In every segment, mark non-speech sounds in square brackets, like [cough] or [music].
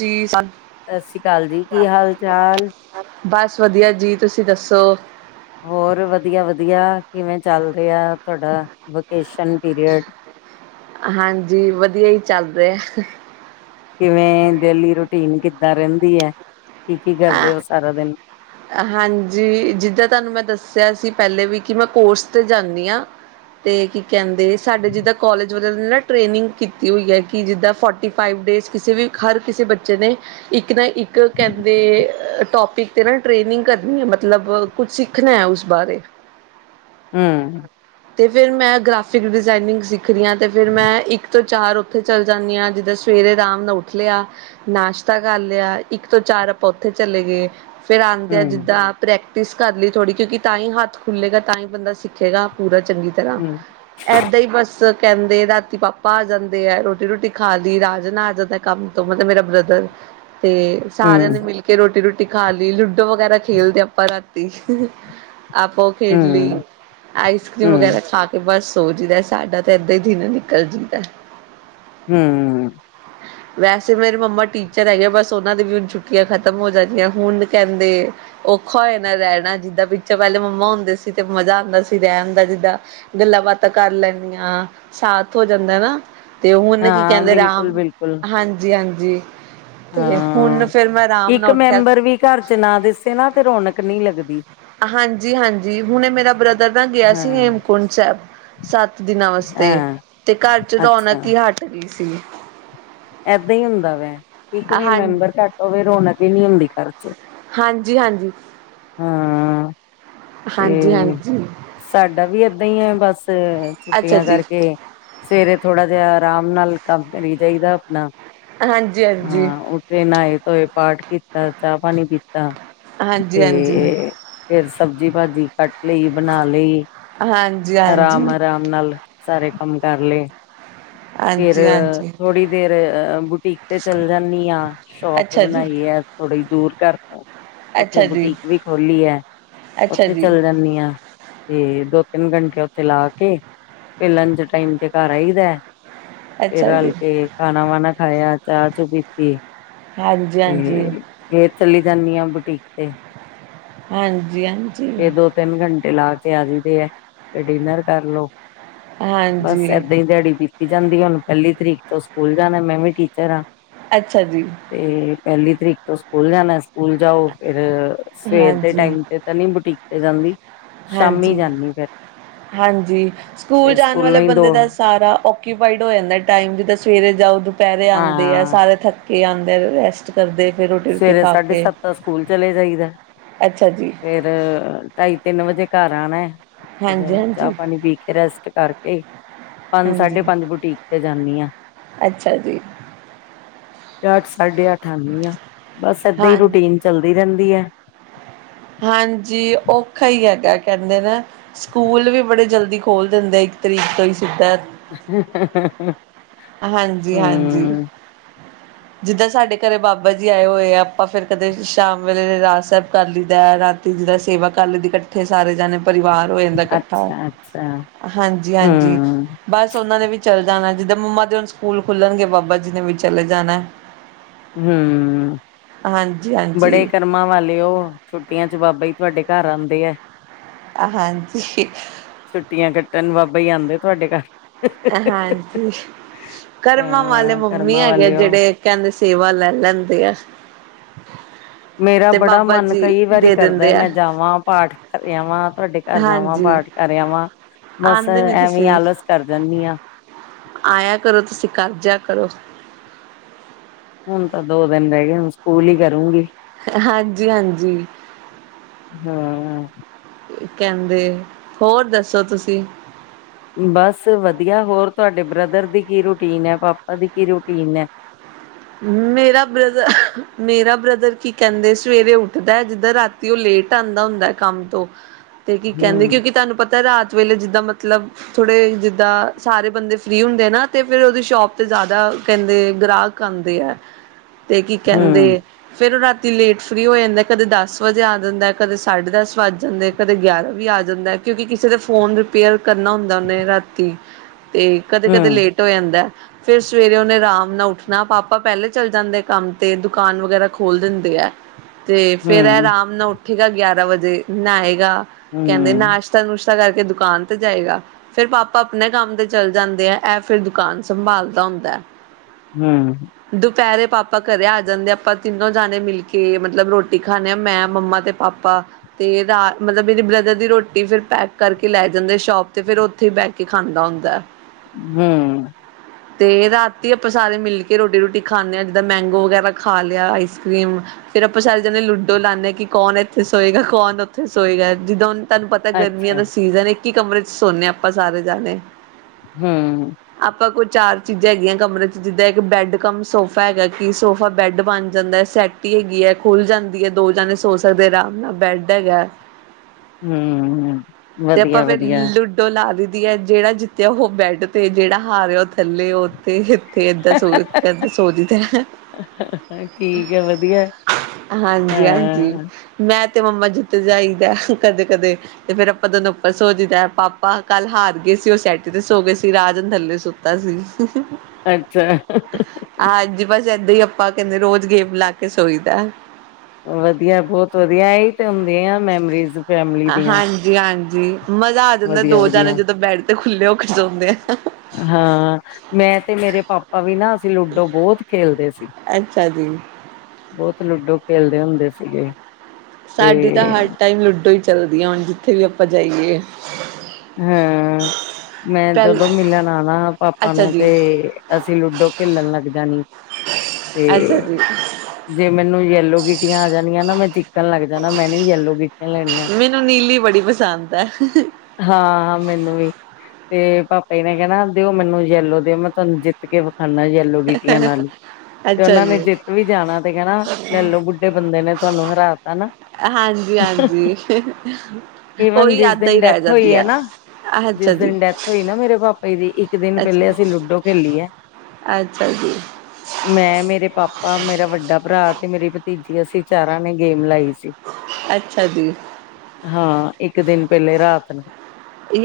ਜੀ ਸਨ। ਸ ਸ਼੍ਰੀ ਕਾਲ ਜੀ। ਕੀ ਹਾਲ-ਚਾਲ? ਬਸ ਵਧੀਆ ਜੀ, ਤੁਸੀਂ ਦੱਸੋ? ਹੋਰ ਵਧੀਆ- ਵਧੀਆ। ਕਿਵੇਂ ਚੱਲ ਰਿਹਾ, ਤੁਆਡਾ ਵਕੇਸ਼ਨ ਪੀਰੀਅਡ? ਹਾਂਜੀ, ਵਧੀਆ ਈ ਚੱਲ ਰਿਹਾ। ਕਿਵੇਂ ਡੇਲੀ ਰੂਟੀਨ ਕਿੱਦਾਂ ਰਹਿੰਦੀ ਹੈ। ਕੀ- ਕੀ ਕਰਦੇ ਓ ਸਾਰਾ ਦਿਨ? ਹਾਂਜੀ, ਜਿੱਦਾਂ ਤੁਹਾਨੂੰ ਮੈਂ ਦੱਸਿਆ ਸੀ ਪਹਿਲੇ ਵੀ, ਕਿ ਮੈਂ ਕੋਰਸ ਤੇ ਜਾਂਦੀ ਆ। ਤੇ ਕੀ ਕਹਿੰਦੇ, ਸਾਡੇ ਜਿੱਦਾਂ ਕੋਲਜ ਵ- ਨਾ ਟ੍ਰੇਨਿੰਗ ਕੀਤੀ ਹੋਈ ਹੈ। ਕਿ ਜਿੱਦਾਂ ਫੋਰਟੀ ਫਾਈਵ ਡੇਜ਼ ਕਿਸੇ ਵੀ ਹਰ ਕਿਸੇ ਬੱਚੇ ਨੇ। ਇੱਕ ਨਾ, ਇੱਕ ਕਹਿੰ- ਦੇ ਟੋਪਿਕ ਤੇ ਨਾ ਟ੍ਰੇਨਿੰਗ ਕਰਨੀ ਹੈ। ਮਤਲਬ ਕੁਛ ਸਿੱਖਣਾ ਹੈ ਉਸ ਬਾਰੇ। ਹੂੰ। ਤੇ ਫੇਰ ਮੈਂ ਗ੍ਰਾਫਿਕ ਡਿਜ਼ਾਇਨਿੰਗ ਸਿੱਖ ਦੀ ਹਾਂ। ਤੇ ਫੇਰ ਮੈਂ ਇੱਕ ਤੋਂ ਚਾਰ ਔਥੇ ਚੱਲ ਜਾਂਦੀ ਆਂ। ਜਿੱਦੇ ਸਵੇਰੇ ਰਾਮ ਨਾਲ ਉੱਠ ਲਿਆ। ਨਾਸ਼ਤਾ ਕਰ ਲਿਆ, ਇੱਕ ਤੋਂ ਚਾਰ ਅਪਾਂ ਔਥੇ ਚਲੇ ਗੇ। ਫੇਰ ਆੰਦੈ ਹਮ ਜਿੱਦਾਂ ਪ੍ਰੈਕਟਿਸ ਕਰ ਲਈ ਥੋੜੀ, ਕਿਉਂਕਿ ਤਾਂਈ ਹੱਥ ਖੁੱਲੇਗਾ ਤਾਂਈ ਬੰਦਾ ਸਿੱਖੇਗਾ। ਪੂਰਾ ਚੰਗੀ ਤਰਾਂ। ਹਮ ਐਦਾਂ ਹੀ ਬਸ ਕੈੰਦੇ ਰਾਤੀ ਪਾਪਾ ਆ ਜਾਂਦੇ ਐ। ਰੋਟੀ-ਰੁਟੀ ਖਾ ਦੀ ਰਾਜਨ ਆ ਜਾਂਦਾ ਐ। ਕੰਮ ਤੋਂ ਮਤਲਬ ਬ੍ਰਦਰ। ਤੇ ਸਾਰਿਆਂ ਹਮ ਨੇ ਮਿਲ ਕੇ ਰੋਟੀ-ਰੂਟੀ ਖਾ ਲੀ। ਲੂਡੋ ਵਗੈਰਾ ਖੇਲਦੇ ਅਪਾਂ, ਰਾ ਤੀ, ਆਪਾ ਔ ਖੇਡਲੀ ਹਮ ਆਈਸ ਕਰ੍ਰੀਮ ਹਮ ਵਗੈਰਾ ਖਾ ਕੇ ਬਸ ਸੌ ਜੀ ਦਾ। ਸਾਡਾ ਤੇ ਐਦਾਂ ਈ ਦਿਨ ਨਿਕਲ ਜੰਦਾ ਏ। ਹੂੰ। ਹ [inaudible] ਵੈਸੇ ਮੇਰੀ ਮੰਮਾ ਟੀਚਰ ਹੈਗੇ। ਬਸ ਉਹਨਾਂ ਦੀ ਵੀ ਹੁਣ ਛੁੱਟੀਆ ਖਤਮ ਹੋ ਜਾਂਦੀਆਂ। ਹੁਣ ਕਹਿੰਦੇ ਔਖਾ ਹੋ ਜਾਣਾ ਰਹਿਣਾ। ਜਿੱਦਾਂ ਪਿਛੇ ਪਹਿਲੇ ਮੰਮਾ ਹੁੰਦੇ ਸੀ, ਤੇ ਮਜ਼ਾ ਆਉਂਦਾ ਸੀ। ਰਹਿਣ ਦਾ ਜਿੱਦਾਂ, ਗੱਲਾਂ- ਬਾਤਾਂ ਕਰ ਲੈਂਦੀਆਂ ਸਾਥ ਹੋ ਜਾਂਦਾ ਨਾ। ਤੇ ਹੁਣ ਕੀ ਹਾਂ ਕਹਿੰਦੇ, ਬਿਲਕੁਲ ਰਾਮ ਬਿਲਕੁਲ ਹਾਂਜੀ। ਜੀ ਹਾਂਜੀ, ਤੇ ਹਾਂ ਹੁਣ ਫੇਰ ਮੈਂ ਆਰਾਮ ਇੱਕ ਨਾਲ ਉੱਠਿਆ। ਮੈਂਬਰ ਵੀ ਘਰ ਚ ਨਾ ਦਿਸੇ ਨਾ, ਤੇ ਰੌਣਕ ਨਹੀਂ ਲੱਗਦੀ। ਹਾਂਜੀ- ਹਾਂਜੀ ਹੁਣੇ ਮੇਰਾ ਬ੍ਰਦਰ ਨਾ, ਗਿਆ ਸੀ ਹਾਂ ਹੇਮਕੁੰਟ ਸਾਹਿਬ। ਸੱਤ ਦਿਨਾਂ ਵਾਸਤੇ ਹਾਂ ਤੇ, ਘਰ ਚ ਅੱਛਾ ਰੌਣਕ ਹੀ ਹਟ ਗਈ ਸੀ। ਏਦਾਂ ਹੀ ਹੁੰਦਾ ਵੈ, ਇੱਕ ਹਾਂ ਵੀ ਹਾਂਜੀ ਮੈਂਬਰ ਘੱਟ ਹੋਵੇ ਰੌਣਕ ਨੀ ਹੁੰਦੀ ਘਰ ਚੋਂ। ਹਾਂਜੀ- ਹਾਂਜੀ। ਹੂੰ। ਹਾਂਜੀ- ਹਾਂਜੀ। ਸਾਡਾ ਵੀ ਏਦਾਂ ਈ ਹੈ, ਬਸ ਅੱਛਾ ਛੁੱਟੀਆਂ ਜੀ, ਕਰਕੇ। ਤੇ ਸਵੇਰੇ ਥੋੜਾ ਜਿਹਾ, ਆਰਾਮ ਨਾਲ ਕੰਮ ਕਰੀ ਜਾਈਦਾ ਆਪਣਾ। ਹਾਂਜੀ, ਹਾਂ। ਹਾਂ ਉੱਠੇ ਨਹਾਏ- ਧੋਏ ਪਾਠ ਕੀਤਾ। ਚਾਹ- ਪਾਣੀ ਪੀਤਾ। ਹਾਂਜੀ- ਹਾਂਜੀ। ਤੇ ਫੇਰ ਸਬਜ਼ੀ- ਭਾਜੀ ਕੱਟ ਲਈ, ਬਣਾ ਲਈ ਹਾਂਜੀ ਹਾਂਜੀ, ਆਰਾਮ- ਆਰਾਮ। ਨਾਲ ਸਾਰੇ ਕੰਮ ਕਰ ਲਏ। ਫਿਰ, ਹਾਂਜੀ ਹਾਂਜੀ, ਥੋੜੀ ਦੇਰ ਅਹ ਬੁਟੀਕ ਤੇ ਚੱਲ ਜਾਂਦੀ ਹਾਂ। ਸ਼ੋਪ ਅੱਛਾ ਜੀ। ਬਣਾਈ ਹੈ। ਥੋੜ੍ਹੀ ਦੂਰ ਘਰ ਤੋਂ ਉੱਥੇ ਅੱਛਾ ਜੀ, ਬੁਟੀਕ ਵੀ ਖੋਲੀ ਹੈ। ਅੱਛਾ ਉੱਥੇ ਜੀ, ਚੱਲ ਜਾਂਦੀ ਹਾਂ। ਤੇ ਦੋ ਤਿੰਨ ਘੰਟੇ ਉੱਥੇ ਲਾ ਕੇ ਫਿਰ ਲੰਚ ਟਾਈਮ ਤੇ ਘਰ ਆਈਦਾ। ਫੇਰ ਅੱਛਾ ਜੀ, ਹਲਕੇ ਖਾਨਾ ਵਾਨਾ ਖਾਇਆ ਚਾਹ ਚੂ ਪੀਤਤੀ। ਹਾਂਜੀ ਹਾਂਜੀ। ਤੇ, ਫੇਰ ਚਲੀ ਜਾਂਦੀ ਹ ਬੁਟੀਕ ਤੇ। ਹਾਂਜੀ-ਹਾਂਜੀ। ਫ ਦੋ ਤਿੰਨ ਘੰਟੇ ਲਾ ਕੇ ਆ ਜਾਂਈਦੇ ਹੈ। ਫ ਡਿਨਰ ਕਰਲੋ ਬਸ ਹਾਂਜੀ। ਏਦਾਂ ਹੀ ਦਿਹਾੜੀ ਬੀਤੀ ਜਾਂਦੀ ਇਹ। ਉਹਨੂੰ ਪਹਿਲੀ ਤਰੀਕ ਤੋਂ ਸਕੂਲ ਜਾਣਾ। ਮੈਂ ਵੀ ਟੀਚਰ ਹਾਂ। ਅੱਛਾ ਜੀ। ਤੇ ਪਹਿਲੀ ਤਰੀਕ ਤੋਂ ਸਕੂਲ ਜਾਣਾ ਸਕੂਲ ਜਾਓ ਫਿਰ, ਸਵੇਰ ਦੇ ਹਾਂਜੀ, ਟਾਈਮ ਤੇ ਤਾਂ ਨਹੀਂ ਬੁਟੀਕ ਤੇ ਜਾਂਦੀ। ਸ਼ਾਮੀ ਜਾਂਦੀ ਫਿਰ ਹਾਂਜੀ-ਹਾਂਜੀ ਸਕੂਲ ਤੇ ਜਾਣ ਵਾਲੇ ਸਕੂਲੋਂ ਹੀ ਦੋ ਬੰਦੇ ਦਾ ਸਾਰਾ ਆਕੀਪਾਈਡ ਹੋ ਜਾਂਦਾ ਟਾਈਮ ਜਿਦ੍ਹਾ ਸਵੇਰੇ ਜਾਓ ਦੁਪਹਿਰੇ ਆਉਂਦੇ ਆ ਹਾਂ ਸਾਰੇ ਥੱਕੇ ਆਉਂਦੇ ਆ ਰੈਸਟ ਕਰਦੇ ਫਿਰ ਰੋਟੀ-ਰੋਟੀ ਸਵੇਰੇ ਖਾ ਸਾਢੇ ਕੇ, ਸੱਤ ਤਾਂ ਸਕੂਲ ਅੱਛਾ ਜੀ। ਫ ਢਾਈ ਤਿੰਨ ਵਜੇ ਘਰ ਆਣਾ ਹੈ। ਹਾਂਜੀ ਫ ਚਾਹ ਹਾਂਜੀ, ਪਾਣੀ ਪੀ ਕੇ ਰੈਸਟ ਕਰਕੇ ਏ ਪੰਜ ਹਾਂਜੀ। ਸਾਢੇ ਪੰਜ ਬੁਟੀਕ ਤੇ ਜਾਂਨੀ ਆ। ਅੱਛਾ ਜੀ। ਅੱਠ ਸਾਢੇ ਅੱਠ ਆਂਦੀ ਆ ਬਸ ਏਦਾਂ ਈ ਹਾਂ ਰੂਟੀਨ ਚੱਲਦੀ ਰੈਂਦੀ ਐ। ਹਾਂਜੀ ਔਖਾ ਹੀ ਹੈਗਾ ਕਹਿੰਦੇ ਨੇ, ਸਕੂਲ ਵੀ ਬੜੇ ਜਲਦੀ- ਖੋਲ੍ਹ ਦਿੰਦੇ ਇੱਕ ਤਰੀਕ ਤੋਂ ਹੀ ਸਿੱਧਾ [unintelligible] ਹਾਂਜੀ-ਹਾਂਜੀ। ਹਮ ਜਿੱਦਾਂ ਸਾਡੇ ਘਰੇ ਬਾਬਾ ਜੀ ਆਏ ਹੋਏ ਆ। ਆਪਾਂ ਫਿਰ ਕਦੇ ਸ਼ਾਮ ਵੇਲੇ ਰਹਿਰਾਸ ਸਾਹਿਬ ਕਰ ਲਈਦਾ ਹੈ। ਰਾ ਜਿਦਾ ਸੇਵਾ ਕਰ ਲਈ ਦੀ ਇਕੱਠੇ ਸਾਰੇ ਜਾਣੇ ਪਰਿਵਾਰ ਦਾ ਇਕੱਠਾ। ਅੱਛਾ ਅੱਛਾ ਹਾਂਜੀ-ਹਾਂਜੀ। ਹਮ ਬਸ ਉਹਨਾਂ ਨੇ ਵੀ ਚੱਲ ਜਾਣਾ ਜਿੱਦਾਂ ਮੰਮਾ। ਹੁਣ ਸਕੂਲ ਖੁੱਲਣਗੇ ਬਾਬਾ ਜੀ ਨੇ ਵੀ ਚਲੇ ਜਾਣਾ। ਹਮ। ਹਾਂਜੀ ਹਾਂ। ਬੜੇ ਕਰਮਾਂ ਵਾਲੇ ਉਹ ਛੁੱਟੀਆਂ ਚ ਬਾਬਾ ਜ ਤੁਹਾਡੇ ਘਰ ਆਉਂਦੇ ਹੈ। ਹਾਂਜੀ। ਛੁੱਟੀਆਂ ਕੱਟਣ ਬਾਬਾ ਜੀ ਆਉਂਦੇ ਤੁਹਾਡੇ ਘਰ। ਹਾਂਜੀ। ਕਰਮਾਂ ਵਾਲੇ ਹਾਂ ਮੰਮੀ ਕਰਮਾਂ ਹੈਗੇ। ਵਾਲੇ ਉਹ ਜਿਹੜੇ ਕਹਿੰਦੇ ਸੇਵਾ ਲੈ ਲੈਂਦੇ ਆ। ਮੇਰਾ ਤੇ ਬੜਾ ਬਾਬਾ ਮਨ ਜੀ ਕਈ ਵਾਰੀ ਦੇ ਕਰਦਾ। ਦਿੰਦੇ ਆ ਮੈਂ ਜਾਵਾਂ ਪਾਠ ਘ ਆਵਾਂ ਤੁਹਾਡੇ ਘਰ ਜਾਵਾਂ ਹਾਂਜੀ ਪਾਠ ਕੇ ਕਰਿਆ ਵਾਂ ਬਸ ਆਂਦੇ ਨੀ ਐਵੇਂ ਤੁਸੀਂ ਆਲਸ ਕਰ ਜਾਂਨੀ ਆ। ਆਇਆ ਕਰੋ ਤੁਸੀਂ ਕਰਜਿਆ ਕਰੋ। ਹੁਣ ਤਾਂ ਦੋ ਦਿਨ ਰੈਗੇ ਹੁਣ ਸਕੂਲ ਈ ਕਰੂੰਗੀ। ਹਾਂਜੀ-ਹਾਂਜੀ ਹਾਂ। ਕੈਂਦੇ, ਹੋਰ ਦੱਸੋ ਤੁਸੀਂ? ਬਸ ਵਧੀਆ, ਹੋਰ ਤੁਹਾਡੇ ਬ੍ਰਦਰ ਦੀ ਕੀ ਰੂਟੀਨ ਐ ਪਾਪਾ ਦੀ ਕੀ ਰੂਟੀਨ ਐ? ਮੇਰਾ ਬ੍ਰਦਰ ਮੇਰਾ ਬ੍ਰਦਰ ਕੀ ਕੈਂਦੇ ਸਵੇਰੇ ਉੱਠਦੈ ਜਿੱਦਾਂ ਰਾ ਤੀ ਓ ਲੇਟ ਆਂਦਾ ਹੁੰਦੈ ਕੰਮ ਤੋਂ ਤੇ ਕੀ ਕੈਂਦੇ ਹਮ ਕਿਉਂਕਿ ਤੁਹਾਨੂੰ ਪ ਤਾਂ ਰਾਤ ਵੇਲੇ ਜਿੱਦਾਂ ਮਤਲਬ ਥੋੜ੍ਹੇ ਜਿੱਦਾਂ ਸਾਰੇ ਬੰਦੇ ਫ੍ਰੀ ਹੁੰਦੇ ਆ ਨਾ ਤੇ ਫਿਰ ਓਦੀ ਸ਼ੋਪ ਤੇ ਜਾਦਾ ਕੈਂਦੇ ਗ੍ਰਾ [unintelligible] ਕੀ ਕੈਂਦੇ ਹਮ ਫੇਰ ਓ ਰਾਤੀ ਲੇਟ ਫ੍ਰੀ ਹੋ ਜਾਂਦਾ ਕਦੇ ਦਸ ਵਜੇ ਆ ਜਾਂਦਾ ਕਦੇ ਸਾਢੇ ਦਸ ਵੱਜ ਜਾਂਦੇ। ਕਦੇ ਗਿਆਰਾਂ ਵੀ ਆ ਜਾਂਦੈ ਕਿਉਂਕਿ ਕਿਸੇ ਦੇ ਫੋਨ ਪੇਅਰ ਕਰਨਾ ਹੁੰਦਾ ਓਨੇ ਰਾਤੀ ਤੇ ਕਦੇ-ਕਦੇ ਹਮ ਲੇ ਟ ਹੋ ਜਾਂਦੈ ਫੇਰ ਸਵੇਰੇ ਓਨੇ ਅਰਾਮ ਨਾਲ ਉੱਠ ਨਾ ਪਾਪਾ ਪੈਲੇ ਚੱਲ ਜਾਂਦੇ ਕੰਮ ਤੇ ਦੁਕਾਨ ਵਗੈਰਾ ਖੋਲ ਦਿੰਦੇ ਐ। ਤੇ ਫੇਰ ਏ ਹਮ ਆਰਾਮ ਨਾਲ ਉੱਠੇਗਾ ਗਿਆਰਾਂ ਵਜੇ ਨਾਏਗਾ ਕੈਦੇ ਨਾਸ਼ ਹਮ ਨਾਸ਼ਤਾ ਨੁਸ਼ਤਾ ਕਰਕੇ ਦੁਕਾਨ ਤੇ ਜਾਏਗਾ। ਫੇਰ ਪਾਪਾ ਆਪਣੇ ਕੰਮ ਤੇ ਚੱਲ ਜਾਂਦੇ ਐ ਐ ਫਿਰ ਦੁਕਾਨ ਸੰਭਾਲਦਾ ਹੁੰਦੈ। ਹੂੰ। ਦੁਪਹਿਰੇ ਪਾਪਾ ਘਰੇ ਆ ਜਾਂਦੇ ਆ ਆਪਾਂ ਤਿੰਨੋ ਜਣੇ ਮਿਲ ਕੇ ਮਤਲੱਬ ਰੋਟੀ ਖਾਂਦੇ ਹਾਂ ਮੈਂ ਮੰਮਾ ਤੇ ਪਾਪਾ ਤੇ ਮਤਲੱਬ ਮੇਰੀ ਬ੍ਰਦਰ ਦੀ ਰੋਟੀ ਫਿਰ ਪੈਕ ਕਰਕੇ ਲੈ ਜਾਂਦੇ ਸ਼ੋਪ ਤੇ ਫਿਰ ਉੱਥੇ ਬਹਿ ਕੇ ਖਾਂਦਾ ਹੁੰਦਾ ਹੂੰ [unintelligible] ਤੇ ਰਾਤੀ ਹੀ ਆਪਾਂ ਸਾਰੇ ਮਿਲ ਕੇ ਕਿ ਰੋਟੀ ਰੋਟੀ ਖਾਂਦੇ ਹਾਂ ਜਿੱਦਾਂ ਮੈਂਗੋ ਵਗੈਰਾ ਖਾ ਲਿਆ ਆਈਸ ਕਰੀਮ ਫਿਰ ਆਪਾਂ ਸਾਰੇ ਜਣੇ ਲੂਡੋ ਲਾਂਦੇ ਹਾਂ ਕਿ ਕੌਣ ਇੱਥੇ ਸੋਏਗਾ ਕੌਣ ਉਥੇ ਸੋਏਗਾ ਜਿੱਦਾਂ ਹੁਣ ਤੁਹਾਨੂੰ ਪਤਾ ਗਰਮੀਂਆਂ ਅੱਛਾ ਦਾ ਸੀਜ਼ਨ ਇੱਕ ਈ ਕਮਰੇ ਚੱ ਸੋਨੇ ਆਪਾਂ ਸਾਰੇ ਜਣੇ ਹੂੰ ਆਪਾਂ ਕੋਈ ਚਾਰ ਚੀਜ਼ਾਂ ਹੈਗੀਆਂ ਕਮਰੇ ਚ ਜਿੱਦਾਂ ਇੱਕ ਬੈਡ ਕਮ ਸੋਫਾ ਹੈਗਾ ਕਿ ਸੋਫਾ ਬੈਡ ਬਣ ਜਾਂਦਾ ਐ ਸੈਟੀ ਹੈਗੀ ਐ ਖੁੱਲ ਜਾਂਦੀ ਐ ਦੋ ਜਾਣੇ ਸੋ ਸਕਦੇ ਆਰਾਮ ਨਾਲ ਬੈਡ ਹੈਗਾ। ਹੂੰ ਵਧੀਆ-ਵਧੀਆ ਤੇ ਓ ਲਾ ਦਈ ਦੀ ਐ ਜੇੜਾ ਜਿੱਤਿਆ ਓਹੋ ਬੈਡ ਤੇ ਜੇੜਾ ਹਾਰਿਆ ਓ ਥੱਲੇ ਓਤੇ ਇੱਥੇ। ਕਿੱਦਾਂ ਸੋ ਕਦੇ ਸੋ ਜੀ ਦਾ ਠੀਕ ਹੈ ਵਧੀਆ ਹਾਂਜੀ-ਹਾਂਜੀ ਹਾਂ ਮੈਂ ਤੇ ਮੰਮਾ ਜਿੱਤ ਜਾਈਦਾ ਕਦੇ-ਕਦੇ ਤੇ ਫੇਰ ਆਪਾਂ ਦੋਨੋ ਉੱਪ ਸੋਜੀਦੈ ਪਾਪਾ ਕੱਲ ਹਾਰ ਗੇ ਸੀ ਓ ਸੈਟੀ ਤੇ ਸੋ ਗੇ ਸੀ ਰਾਜਨ ਥੱਲੇ ਸੁ [unintelligible] ਅੱਛਾ। ਆਹ ਅੱਜ ਬਸ ਏਦਾਂ ਈ ਆਪਾਂ ਕੈਂਦੇ ਰੋਜ਼ ਗੇਮ ਲਾ ਕੇ ਸੋਈ ਦੈ। ਵਧੀਆ ਬੋਤ ਵਧੀਆ ਐਈ ਤੇ ਹੁੰਦੀਆ ਮੈਮਰੀਜ਼। ਫੈਮਲੀ ਦੀਆਂ ਹਾਂਜੀ-ਹਾਂਜੀ ਮਜ਼ਾ ਆ ਜਾਂਦਾ ਦੋ ਜਾਣੇ ਵਧੀਆ-ਵਧੀਆ ਜਦੋਂ ਬੈਡ ਤੇ ਖੁੱਲੇ ਹੋ ਕੇ ਸੌਂਦੇ ਐ। ਹਾਂ ਮੈਂ ਤੇ ਮੇਰੇ ਪਾਪਾ ਵੀ ਨਾ ਅਸੀਂ ਲੂਡੋ ਬੋਤ ਖੇਲਦੇ ਸੀ। [unintelligible] ਬਹੁੱਤ ਲੂਡੋ ਖੇਲਦੇ ਹੁੰਦੇ ਸੀਗੇ ਤੇ ਸਾਡੀ ਤਾਂ ਹਰ ਟਾਈਮ ਲੂਡੋ ਈ ਚੱਲਦੀ ਐ ਹੁਣ ਜਿੱਥੇ ਵੀ ਆਪਾਂ ਜਾਈਏ ਹਾਂ ਮੈਂ ਪਹਿਲ ਜਦੋਂ ਮਿਲਣ ਆਉਣਾ ਪਾਪਾ ਅੱਛਾ ਨੂੰ ਤੇ ਜੀ। ਅਸੀਂ ਲੂਡੋ ਖੇਲਣ ਲੱਗ ਜਾਣੀ ਤੇ ਅੱਛਾ ਜੀ ਜੇ ਮੈਨੂੰ ਜੇਲੋ ਗੀਟੀਆਂ ਆ ਜਾਣੀਆਂ ਨਾ ਮੈਂ ਚਿੱਕਣ ਲੱਗ ਜਾਣਾ ਮੈਂ ਨੀ ਜੇਲੋ ਗੀਟੀਆਂ ਲੈਣੀਆਂ ਮੈਨੂੰ ਨੀਲੀ ਬੜੀ ਪਸੰਦ ਐ ਹਾਂ ਹਾਂ ਮੈਨੂੰ ਵੀ ਤੇ ਪਾਪਾ ਜੀ ਨੇ ਕਹਿਣਾ ਦਿਓ ਮੈਨੂੰ ਯੈਲੋ ਦਿਓ ਮੈਂ ਤੁਹਾਨੂੰ ਜਿੱਤ ਕੇ ਵਿਖਾਨਾ ਯੈਲੋ ਯੈਲੋ ਗੀਟੀਆਂ ਨਾਲ ਈ ਤੇ ਅੱਛਾ ਉਹਨਾ ਨੇ ਜੀ। ਜਿੱਤ ਵੀ ਜਾਣਾ ਤੇ ਕਹਿਣਾ ਲੈ ਲੋ ਬੁੱਢੇ ਬੰਦੇ ਨੇ ਤੁਹਾਨੂੰ ਹਰਾ ਤਾ ਨਾ ਹਾਂਜੀ ਹਾਂਜੀ ਈਵਨ ਉਹੀ ਜਿਸ ਯਾਦਾਂ ਦਿਨ ਈ ਰਹਿ ਡੈਥ ਜਾਂਦਾ ਹੋਈ ਹੈ ਵਧੀਆ ਨਾ ਅੱਛਾ ਜਿਸ ਜੀ ਦਿਨ ਡੈਥ ਹੋਈ ਨਾ ਮੇਰੇ ਪਾਪਾ ਦੀ ਇੱਕ ਦਿਨ ਪਹਿਲੇ ਅੱਛਾ ਅਸੀਂ ਲੂਡੋ ਖੇਲੀ ਏ ਅੱਛਾ ਜੀ ਮੈਂ ਮੇਰੇ ਪਾਪਾ ਮੇਰਾ ਵੱਡਾ ਭਰਾ ਤੇ ਮੇਰੀ ਭਤੀਜੀ ਅਸੀਂ ਚਾਰਾਂ ਨੇ ਗੇਮ ਲਾਈ ਸੀ ਅੱਛਾ ਜੀ ਹਾਂ ਇੱਕ ਦਿਨ ਪਹਿਲੇ ਰਾਤ ਨੂੰ,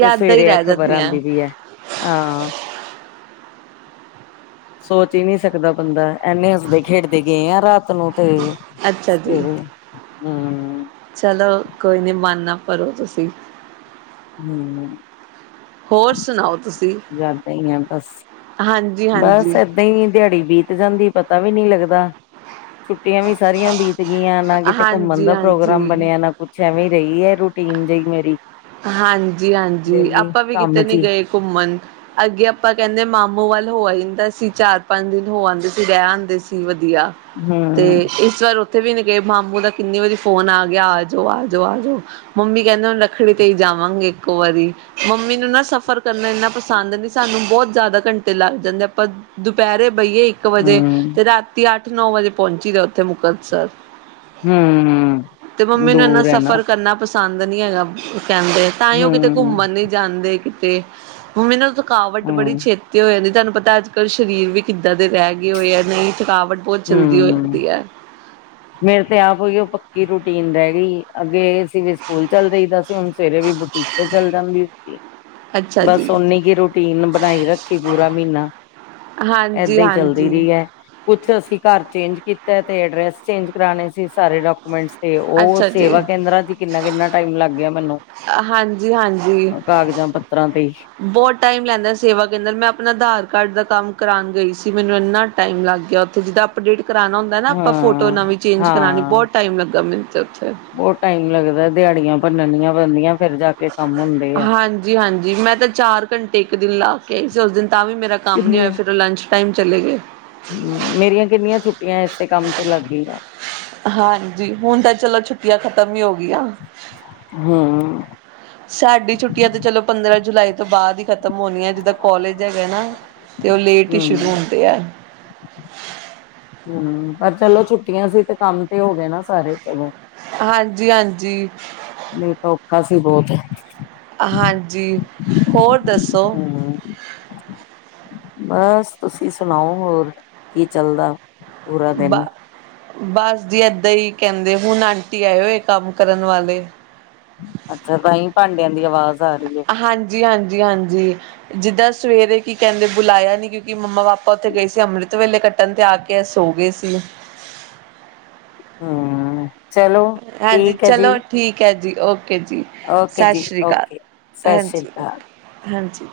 ਤੇ ਹੀ ਸਵੇਰੇ ਇਹ ਰਹਿ ਖ਼ਬਰ ਜਾਂਦੀਆਂ ਆਂਦੀ ਪਈ ਐ। ਹਾਂ, ਸੋਚ ਹੀ ਨਹੀਂ ਸਕਦਾ ਬੰਦਾ, ਇੰਨੇ ਹੱਸਦੇ ਖੇਡਦੇ ਗਏ ਆ ਰਾਤ ਨੂੰ। ਤੇ ਅੱਛਾ ਸਵੇਰ ਜੀ ਨੂੰ, ਹੂੰ ਚਲੋ ਕੋਈ ਨੀ, ਮਨ ਨਾ ਭਰੋ ਤੁਸੀਂ। ਹੂੰ, ਹੋਰ ਸੁਣਾਓ ਤੁਸੀਂ ਯਾਦਾਂ ਹੀ ਆ ਬਸ, ਹਾਂਜੀ ਬਸ ਹਾਂਜੀ ਏਦਾਂ ਨਹੀਂ ਦਿਹਾੜੀ ਬੀਤ ਜਾਂਦੀ, ਪਤਾ ਵੀ ਨਹੀਂ ਲੱਗਦਾ। ਛੁੱਟੀਆਂ ਵੀ ਸਾਰੀਆਂ ਬੀਤ ਗਈਆਂ, ਨਾ ਕਿਤੇ ਘੁੰਮਣ ਹਾਂਜੀ ਦਾ ਪ੍ਰੋਗਰਾਮ ਹਾਂਜੀ ਬਣਿਆ, ਨਾ ਕੁੱਛ ਕੁੱਛ ਐਵੇਂ ਰਹੀ ਐ, ਰੂਟੀਨ ਜਿਹੀ ਮੇਰੀ। ਹਾਂਜੀ- ਹਾਂਜੀ, ਡੇਲੀ ਆਪਾਂ ਵੀ ਕੰਮ ਕਿਤੇ ਚ ਨੀ ਹੀ ਗਏ ਘੁੰਮਣ। ਅੱਗੇ ਆਪਾਂ ਕਹਿੰਦੇ ਮਾਮੂ ਵੱਲ ਹੋ ਆਈਦਾ ਸੀ, ਚਾਰ ਪੰਜ ਦਿਨ ਹੋ ਆਂਦੇ ਸੀ, ਰਹਿ ਆਂਦੇ ਸੀ ਵਧੀਆ। ਤੇ ਹਮ ਇ ਇਸ ਵਾਰ ਉੱਥੇ ਵੀ ਨੀ ਗਏ, ਮਾਮੂ ਦਾ ਕਿੰਨੀ ਵਾਰੀ ਫੋਨ ਆ ਗਿਆ, ਆ ਜਾਓ- ਆ ਜਾਓ, ਆ ਜਾਓ ਮੰਮੀ ਕਹਿੰਦੇ ਹ ਫੇਰ ਕਈ ਜਾਵਾਂਗੇ, ਇੱਕੋ ਵਾਰੀ। ਮੰਮੀ ਨੂੰ ਨਾ ਸਫ਼ਰ ਕਰਨਾ ਇੰਨਾ ਪਸੰਦ ਨੀ, ਸਾਨੂੰ ਬਹੁਤ ਜ਼ਿਆਦਾ ਘੰਟੇ ਲੱਗ ਜਾਂਦੇ ਆ, ਆਪਾਂ ਦੁਪਹਿਰੇ ਬਹੀਏ ਇੱਕ ਵਜੇ, ਹਮ ਤੇ ਰਾਤੀ ਅੱਠ ਨੌ ਵਜੇ ਪਹੁੰਚੀਦਾ ਉੱਥੇ ਮੁਕਤਸਰ। ਹਮ ਤੇ ਮੰਮੀ ਨੂੰ ਇੰਨਾ ਦੂਰ ਹੈ ਨਾ ਸਫ਼ਰ ਕਰਨਾ ਪਸੰ ਪਸੰਦ ਨਹੀਂ ਹੈਗਾ ਕਹਿੰਦੇ, ਤਾਂਹੀ ਉਹ ਕਿਤੇ ਹਮ ਘੁੰਮਣ ਨੀ ਜਾਂਦੇ ਕਿਤੇ। ਮੰਮੀ ਨੂੰ ਥਕਾਵਟ ਬੜੀ ਹਮ ਛੇ ਤੀ ਹੋ ਜਾਂਦੀ ਏ, ਤੁਹਾਨੂੰ ਪਤਾ ਅੱਜ- ਕੱਲ੍ਹ ਸਰੀਰ ਵੀ ਕਿੱਦਾਂ ਦੇ ਰਹਿ ਗਏ ਹੋਏ ਆ, ਨਹੀਂ ਥਕਾਵਟ ਬਹੁ ਜਲਦੀ ਹੋ ਹਮ ਜਾਂਦੀ ਐ। ਮੇਰੇ ਤੇ ਆਪ ਉਹੀਓ ਪੱਕੀ ਰੂਟੀਨ ਰਹਿ ਗਈ, ਅੱਗੇ ਸਵੇਰੇ ਸਕੂਲ ਚੱਲੇ ਜਾਈਦਾ ਸੀ, ਹੁਣ ਸਵੇਰੇ ਵੀ ਬੁਟੀਕ ਤੇ ਚੱਲ ਜਾਂਦੀ ਸੀਗੀ। ਅੱਛਾ ਬੱਸ ਜੀ ਓਨੀ ਕਿ ਰੂਟੀਨ ਬਣਾਈ ਰੱਖੀ ਪੂਰਾ ਮਹੀਨਾ, ਹਾਂਜੀ ਏਦਾਂ ਹੀ ਚੱਲਦੀ ਹਾਂਜੀ ਰਹੀ ਐ। ਕੁੱਛ ਅਸੀਂ ਘਰ ਚੇਂਜ ਕੀਤਾ, ਤੇ ਅਡਰੈਸ ਚੇਂਜ ਕਰਾਣੇ ਸੀ ਸਾਰੇ ਡਾਕੂਮੇਂ ਡਾਕੂਮੈਂਟਸ ਤੇ, ਉਹ ਅੱਛਾ ਜੀ ਸੇਵਾ ਕੇਂਦਰਾਂ ਚ ਕਿੰਨਾ- ਕਿੰਨਾ ਟਾਈਮ ਲੱਗ ਗਿਆ ਮੈਨੂੰ। ਹਾਂਜੀ- ਹਾਂਜੀ। ਕਾਗਜ਼ਾਂ ਪੱਤਰਾਂ ਤੇ ਹੀ। ਬਹੁ ਟਾਈਮ ਲੈਂਦਾ ਸੇਵਾ ਕੇਂਦਰ, ਮੈਂ ਆਪਣਾ ਆਧਾਰ ਕਾਰਡ ਦਾ ਕੰਮ ਕਰਾਣ ਗਈ ਸੀ, ਮੈਨੂੰ ਇੰਨਾ ਟਾਈਮ ਲੱਗ ਗਿਆ, ਉਥੇ ਜਿੱਦਾਂ ਅਪਡੇਟ ਕਰਾਣਾ ਹੁੰਦਾ ਨਾ, ਆਪਾਂ ਫੋਟੋ ਹਾਂ ਨਵੀਂ ਚੇਂਜ ਕਰਾਣੀ, ਹਾਂ ਬਹੁਤ ਟਾਈਮ ਲੱਗਾ ਮੈਨੂੰ ਤੇ ਉੱਥੇ। ਬਹੁਤ ਟਾਈਮ ਲੱਗਦਾ, ਦਿਹਾੜੀਆਂ ਭੰਨਣੀਆਂ ਪੈਂਦੀਆਂ ਫਿਰ ਜਾ ਕੇ ਕੰਮ ਹੁੰਦਾ। ਹਾਂਜੀ-ਹਾਂਜੀ, ਮੈਂ ਤਾਂ ਚਾਰ ਘੰਟੇ ਇੱਕ ਦਿਨ ਲਾ ਕੇ ਆਈ ਸੀ, ਉਸ ਦਿਨ ਤਾਂ ਵੀ ਮੇਰਾ ਕੰਮ ਨੀ ਹੋਇਆ, ਫਿਰ ਉਹ ਲੰਚ ਟਾਈਮ ਚਲੇ ਗਏ। ਹੂੰ, ਮੇਰੀਆਂ ਕਿੰਨੀਆਂ ਛੁੱਟੀਆਂ ਇਸੇ ਕੰਮ ਚ ਲੱਗ ਗਈਆਂ। ਹਾਂਜੀ, ਹੁਣ ਤਾਂ ਚਲੋ ਛੁੱਟੀਆਂ ਖਤਮ ਹੀ ਹੋ ਗਈਆਂ। ਹੂੰ, ਸਾਡੀ ਛੁੱਟੀਆਂ ਤੇ ਚਲੋ ਪੰਦਰਾਂ ਜੁਲਾਈ ਤੋਂ ਬਾਅਦ ਹੀ ਖਤ ਮ ਹੋਣਗੀਆ, ਜਿੱਦਾਂ ਕੋਲਜ ਹੈਗਾ ਨਾ, ਤੇ ਉਹ ਲੇਟ ਹੀ ਸ਼ੁਰੂ ਹੁੰਦੇ ਆ। ਹੂੰ, ਪਰ ਚਲੋ ਛੁੱਟੀਆਂ ਸੀ, ਤੇ ਕੰਮ ਤੇ ਹੋ ਗਏ ਨਾ ਸਾਰੇ ਚਲੋ। ਹਾਂਜੀ- ਹਾਂਜੀ। ਨਹੀਂ ਤਾਂ ਔਖਾ ਸੀ ਬਹੁਤ। ਹਾਂਜੀ, ਹੋਰ ਦੱਸੋ ਹਮ ਬਸ ਤੁਸੀਂ ਸੁਣਾਓ, ਹੋਰ ਕੀ ਚੱਲਦਾ। ਪੂਰਾ ਦਿਨ ਬਸ ਜੀ ਇਦਾਂ ਈ ਕਹਿੰਦੇ, ਹੁਣ ਆਂਟੀ ਆਏ ਹੋਏ ਕੰਮ ਕਰਨ ਵਾਲੇ। ਅੱਛਾ, ਤਾਂਹੀਂ ਭਾਂਡਿਆਂ ਦੀ ਆਵਾਜ਼ ਆ ਰਹੀ ਐ। ਹਾਂਜੀ-ਹਾਂਜੀ-ਹਾਂਜੀ। ਜਿੱਦਾਂ ਸਵੇਰੇ ਕੀ ਕਹਿੰਦੇ ਬੁਲਾਇਆ ਨੀ, ਕਿਉਂਕਿ ਮੰਮਾ- ਪਾਪਾ ਉੱਥੇ ਗਏ ਸੀ ਅੰਮ੍ਰਿਤ ਵੇਲੇ, ਕ ਕਹਿੰਦੇ ਆ ਕੇ, ਸੋ ਗਏ ਸੀ। ਹੂੰ। ਹਾਂਜੀ ਚਲੋ ਠੀਕ ਹੈ, ਜੀ ਓਕੇ ਜੀ। ਓਕੇ ਸਤਿ ਜੀ ਸ੍ਰੀ ਅਕਾਲ ਓਕੇ ਸਤਿ ਸ੍ਰੀ ਹਾਂਜੀ, ਅਕਾਲ ਹਾਂਜੀ।